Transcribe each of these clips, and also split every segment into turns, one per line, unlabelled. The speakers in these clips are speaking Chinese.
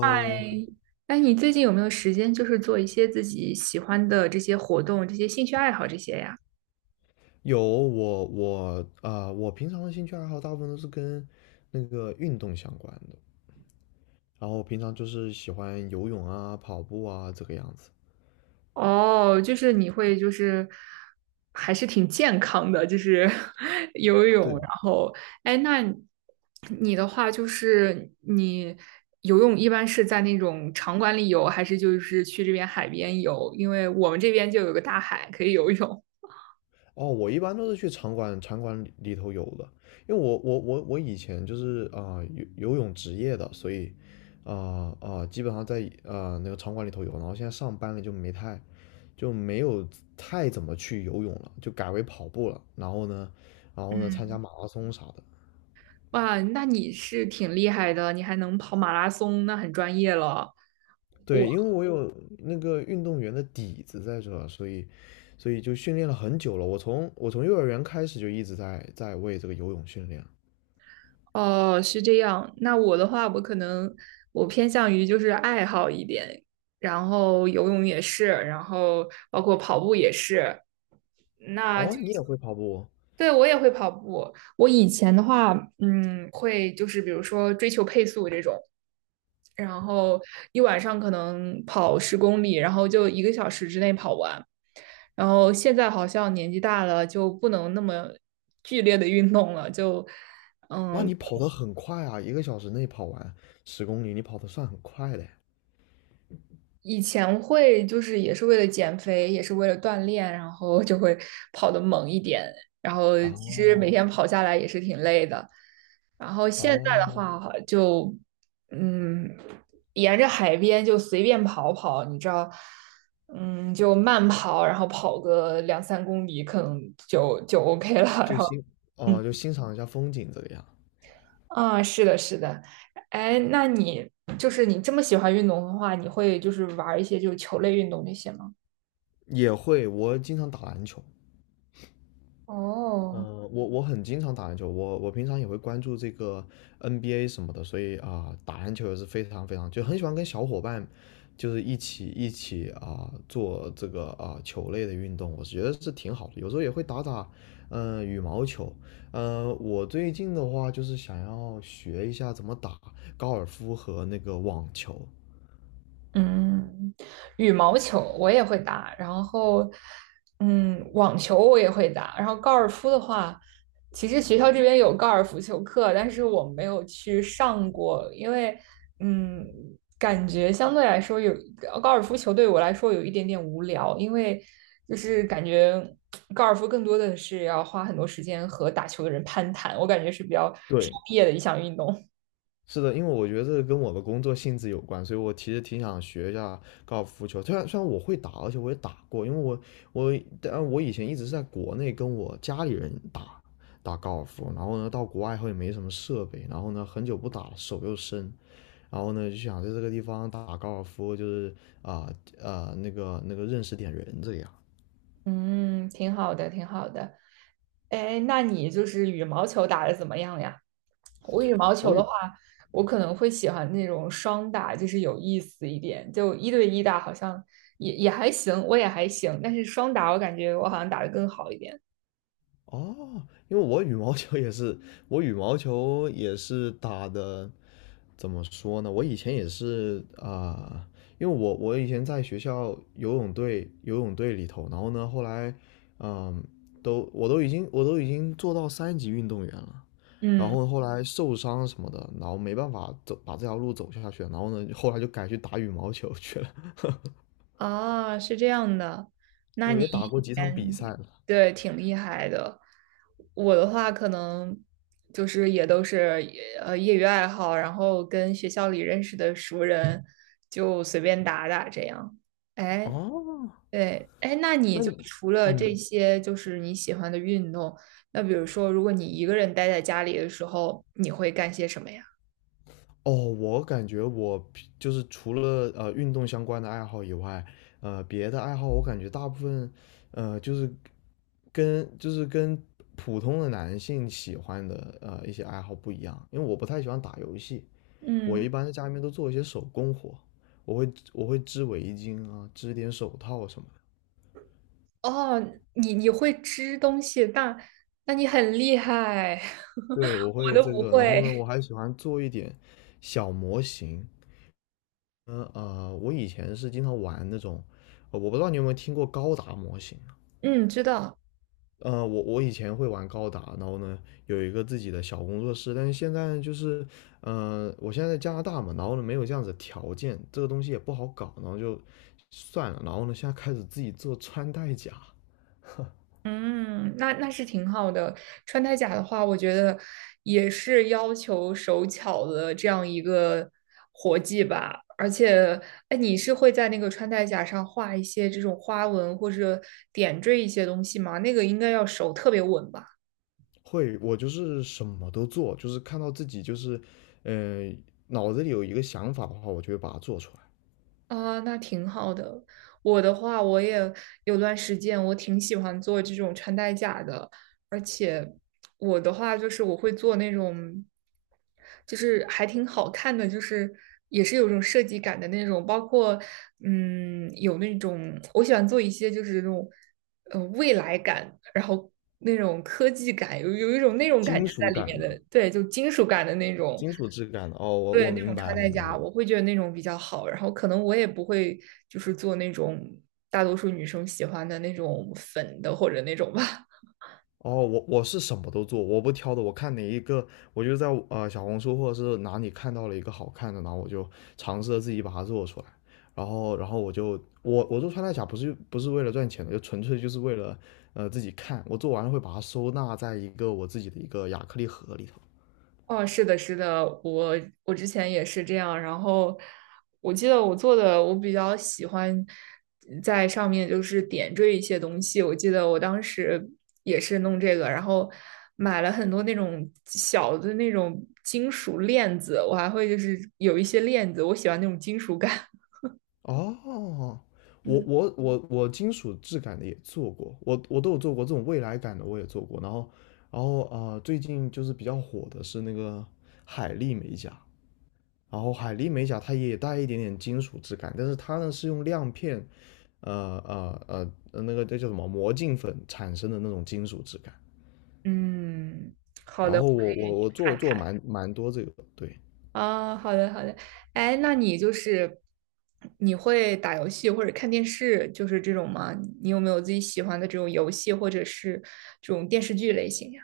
嗨，哎，你最近有没有时间，就是做一些自己喜欢的这些活动、这些兴趣爱好这些呀？
有我我啊、呃我平常的兴趣爱好大部分都是跟那个运动相关的，然后平常就是喜欢游泳啊、跑步啊这个样子。
哦，就是你会就是还是挺健康的，就是 游泳，
对。
然后哎，那你的话就是你游泳一般是在那种场馆里游，还是就是去这边海边游？因为我们这边就有个大海可以游泳。
哦，我一般都是去场馆里头游的，因为我以前就是游游泳职业的，所以基本上在那个场馆里头游，然后现在上班了就没有太怎么去游泳了，就改为跑步了，然后呢，参
嗯，
加马拉松啥的。
哇，那你是挺厉害的，你还能跑马拉松，那很专业了。
对，因为我有那个运动员的底子在这，所以，所以就训练了很久了。我从幼儿园开始就一直在为这个游泳训练。
哦，是这样。那我的话，我可能我偏向于就是爱好一点，然后游泳也是，然后包括跑步也是。那
哦，
就。
你也会跑步？
对，我也会跑步。我以前的话，嗯，会就是比如说追求配速这种，然后一晚上可能跑10公里，然后就1个小时之内跑完。然后现在好像年纪大了，就不能那么剧烈的运动了，
那
嗯，
你跑得很快啊！1个小时内跑完10公里，你跑得算很快的。
以前会就是也是为了减肥，也是为了锻炼，然后就会跑得猛一点，然后其实每
哦
天跑下来也是挺累的。然后现在的
哦，
话就，嗯，沿着海边就随便跑跑，你知道，嗯，就慢跑，然后跑个两三公里，可能就 OK 了。然
就
后，
欣
嗯。
哦, 就欣赏一下风景这个样。
啊，是的，是的，哎，那你就是你这么喜欢运动的话，你会就是玩一些就是球类运动那些吗？
也会，我经常打篮球。
哦，
我很经常打篮球，我我平常也会关注这个 NBA 什么的，所以打篮球也是非常非常，就很喜欢跟小伙伴，就是一起做这个球类的运动，我觉得是挺好的。有时候也会打打，嗯羽毛球。我最近的话就是想要学一下怎么打高尔夫和那个网球。
嗯，羽毛球我也会打，然后，嗯，网球我也会打，然后高尔夫的话，其实学校这边有高尔夫球课，但是我没有去上过，因为，嗯，感觉相对来说高尔夫球对我来说有一点点无聊，因为就是感觉高尔夫更多的是要花很多时间和打球的人攀谈，我感觉是比较商
对，
业的一项运动。
是的，因为我觉得这个跟我的工作性质有关，所以我其实挺想学一下高尔夫球。虽然我会打，而且我也打过，因为我以前一直是在国内跟我家里人打高尔夫，然后呢到国外以后也没什么设备，然后呢很久不打了，手又生，然后呢就想在这个地方打高尔夫，就是认识点人这样。
嗯，挺好的，挺好的。哎，那你就是羽毛球打得怎么样呀？我羽毛球
我
的
有
话，我可能会喜欢那种双打，就是有意思一点。就一对一打好像也还行，我也还行，但是双打我感觉我好像打得更好一点。
哦，因为我羽毛球也是，我羽毛球也是打的，怎么说呢？我以前也是因为我以前在学校游泳队里头，然后呢，后来嗯，都我都已经我都已经做到3级运动员了，然
嗯。
后后来受伤什么的，然后没办法走把这条路走下去了，然后呢，后来就改去打羽毛球去了。
啊，是这样的，那
对，
你
也打过
以
几场比
前
赛了。
对挺厉害的。我的话可能就是也都是业余爱好，然后跟学校里认识的熟人就随便打打这样。哎，
哦，
对，哎，那你
那
就
你
除了这
嗯。
些就是你喜欢的运动，那比如说如果你一个人待在家里的时候，你会干些什么呀？
哦，我感觉我就是除了运动相关的爱好以外，别的爱好我感觉大部分，就是跟普通的男性喜欢的一些爱好不一样，因为我不太喜欢打游戏，我
嗯。
一般在家里面都做一些手工活，我会织围巾啊，织点手套什么的。
哦，你会织东西，那你很厉害，
对，我
我
会
都
这
不
个，然后
会。
呢，我还喜欢做一点小模型。我以前是经常玩那种，我不知道你有没有听过高达模型。
嗯，知道。
我我以前会玩高达，然后呢有一个自己的小工作室，但是现在就是，我现在在加拿大嘛，然后呢没有这样子的条件，这个东西也不好搞，然后就算了，然后呢现在开始自己做穿戴甲。
嗯，那那是挺好的。穿戴甲的话，我觉得也是要求手巧的这样一个活计吧。而且，哎，你是会在那个穿戴甲上画一些这种花纹或者点缀一些东西吗？那个应该要手特别稳吧。
我就是什么都做，就是看到自己就是，呃，脑子里有一个想法的话，我就会把它做出来。
啊，那挺好的。我的话，我也有段时间我挺喜欢做这种穿戴甲的，而且我的话就是我会做那种，就是还挺好看的，就是也是有种设计感的那种，包括嗯，有那种我喜欢做一些就是那种未来感，然后那种科技感，有一种那种感
金
觉在
属
里
感
面
的，
的，对，就金属感的那种。
金属质感的，哦，我
对，
我
那
明
种
白，
穿
我
戴
明白。
甲，我会觉得那种比较好。然后可能我也不会就是做那种大多数女生喜欢的那种粉的或者那种吧。
哦，我是什么都做，我不挑的。我看哪一个，我就在小红书或者是哪里看到了一个好看的，然后我就尝试着自己把它做出来。然后，然后我就我我做穿戴甲不是为了赚钱的，就纯粹就是为了自己看。我做完了会把它收纳在一个我自己的一个亚克力盒里头。
哦，是的，是的，我之前也是这样。然后我记得我做的，我比较喜欢在上面就是点缀一些东西。我记得我当时也是弄这个，然后买了很多那种小的那种金属链子，我还会就是有一些链子，我喜欢那种金属感。
哦，我
嗯。
我我我金属质感的也做过，我都有做过这种未来感的我也做过。然后，然后最近就是比较火的是那个海丽美甲。然后海莉美甲它也带一点点金属质感，但是它呢是用亮片，那个这叫什么魔镜粉产生的那种金属质感。
嗯，好
然
的，我
后我做
看
做
看
蛮多这个，对。
啊，好的，好的。哎，那你就是你会打游戏或者看电视，就是这种吗？你有没有自己喜欢的这种游戏或者是这种电视剧类型呀？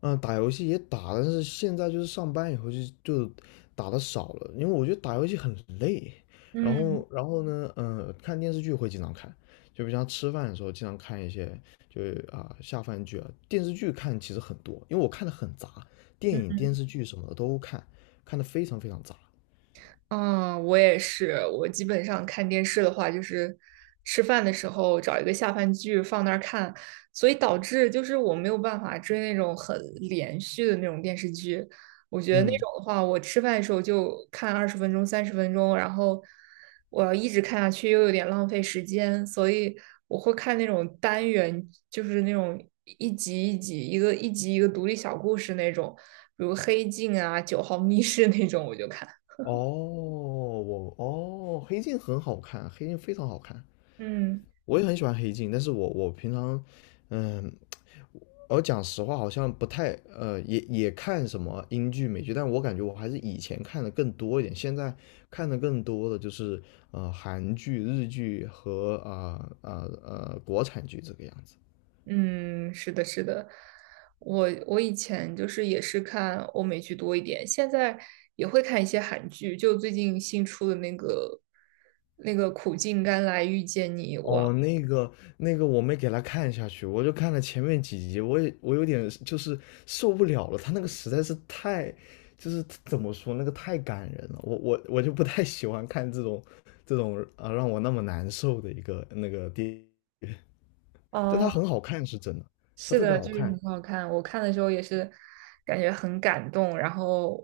嗯，打游戏也打，但是现在就是上班以后就打的少了，因为我觉得打游戏很累。然
嗯
后，然后呢，嗯，看电视剧会经常看，就比如像吃饭的时候经常看一些，就是下饭剧啊，电视剧看其实很多，因为我看的很杂，电影、电视剧什么的都看，看的非常非常杂。
嗯，我也是。我基本上看电视的话，就是吃饭的时候找一个下饭剧放那儿看，所以导致就是我没有办法追那种很连续的那种电视剧。我觉得那
嗯，
种的话，我吃饭的时候就看20分钟、30分钟，然后我要一直看下去又有点浪费时间，所以我会看那种单元，就是那种一集一集、一个一集一个独立小故事那种，比如《黑镜》啊、《九号密室》那种，我就看。
哦,黑镜很好看，黑镜非常好看，
嗯。
我也很喜欢黑镜，但是我平常，嗯，我讲实话，好像不太也看什么英剧、美剧，但我感觉我还是以前看的更多一点，现在看的更多的就是韩剧、日剧和国产剧这个样子。
嗯，是的，是的，我以前就是也是看欧美剧多一点，现在也会看一些韩剧，就最近新出的那个《苦尽甘来遇见你》，我
哦，那个我没给他看下去，我就看了前面几集，我有点就是受不了了，他那个实在是太，就是怎么说那个太感人了，我就不太喜欢看这种让我那么难受的一个那个电，但她
哦，
很好看是真的，她
是
特别
的，
好
就是
看。
很好看。我看的时候也是感觉很感动，然后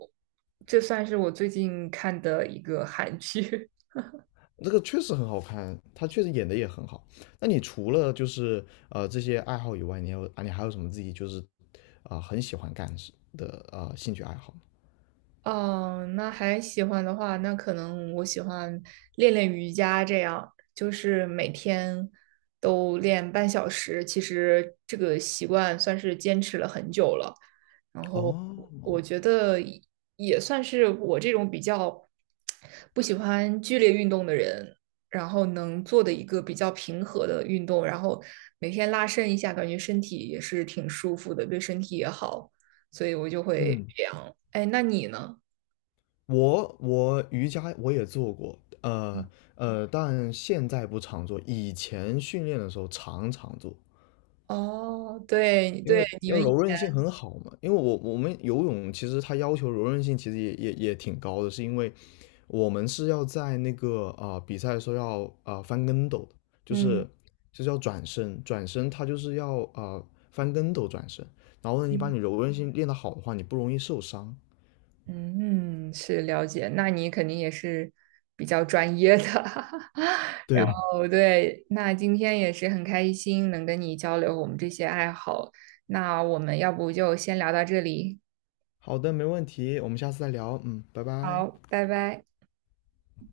这算是我最近看的一个韩剧。
这个确实很好看，她确实演的也很好。那你除了就是这些爱好以外，你有你还有什么自己就是很喜欢干的事的兴趣爱好吗？
哦，那还喜欢的话，那可能我喜欢练练瑜伽，这样就是每天都练半小时。其实这个习惯算是坚持了很久了，然后
哦，
我觉得也算是我这种比较不喜欢剧烈运动的人，然后能做的一个比较平和的运动，然后每天拉伸一下，感觉身体也是挺舒服的，对身体也好，所以我就会
嗯，
这样。哎，那你呢？
我瑜伽我也做过，但现在不常做，以前训练的时候常常做。
哦，对
因为
对，你
要
们以
柔
前，
韧性很好嘛，因为我们游泳其实它要求柔韧性其实也挺高的，是因为我们是要在那个比赛的时候要翻跟斗的，就
嗯
是就是要转身，转身它就是要翻跟斗转身，然后呢，你把
嗯，
你柔韧性练得好的话，你不容易受伤。
嗯，嗯，是了解，那你肯定也是比较专业的。然
对，
后对，那今天也是很开心能跟你交流我们这些爱好。那我们要不就先聊到这里，
好的，没问题，我们下次再聊，嗯，拜拜。
好，拜拜。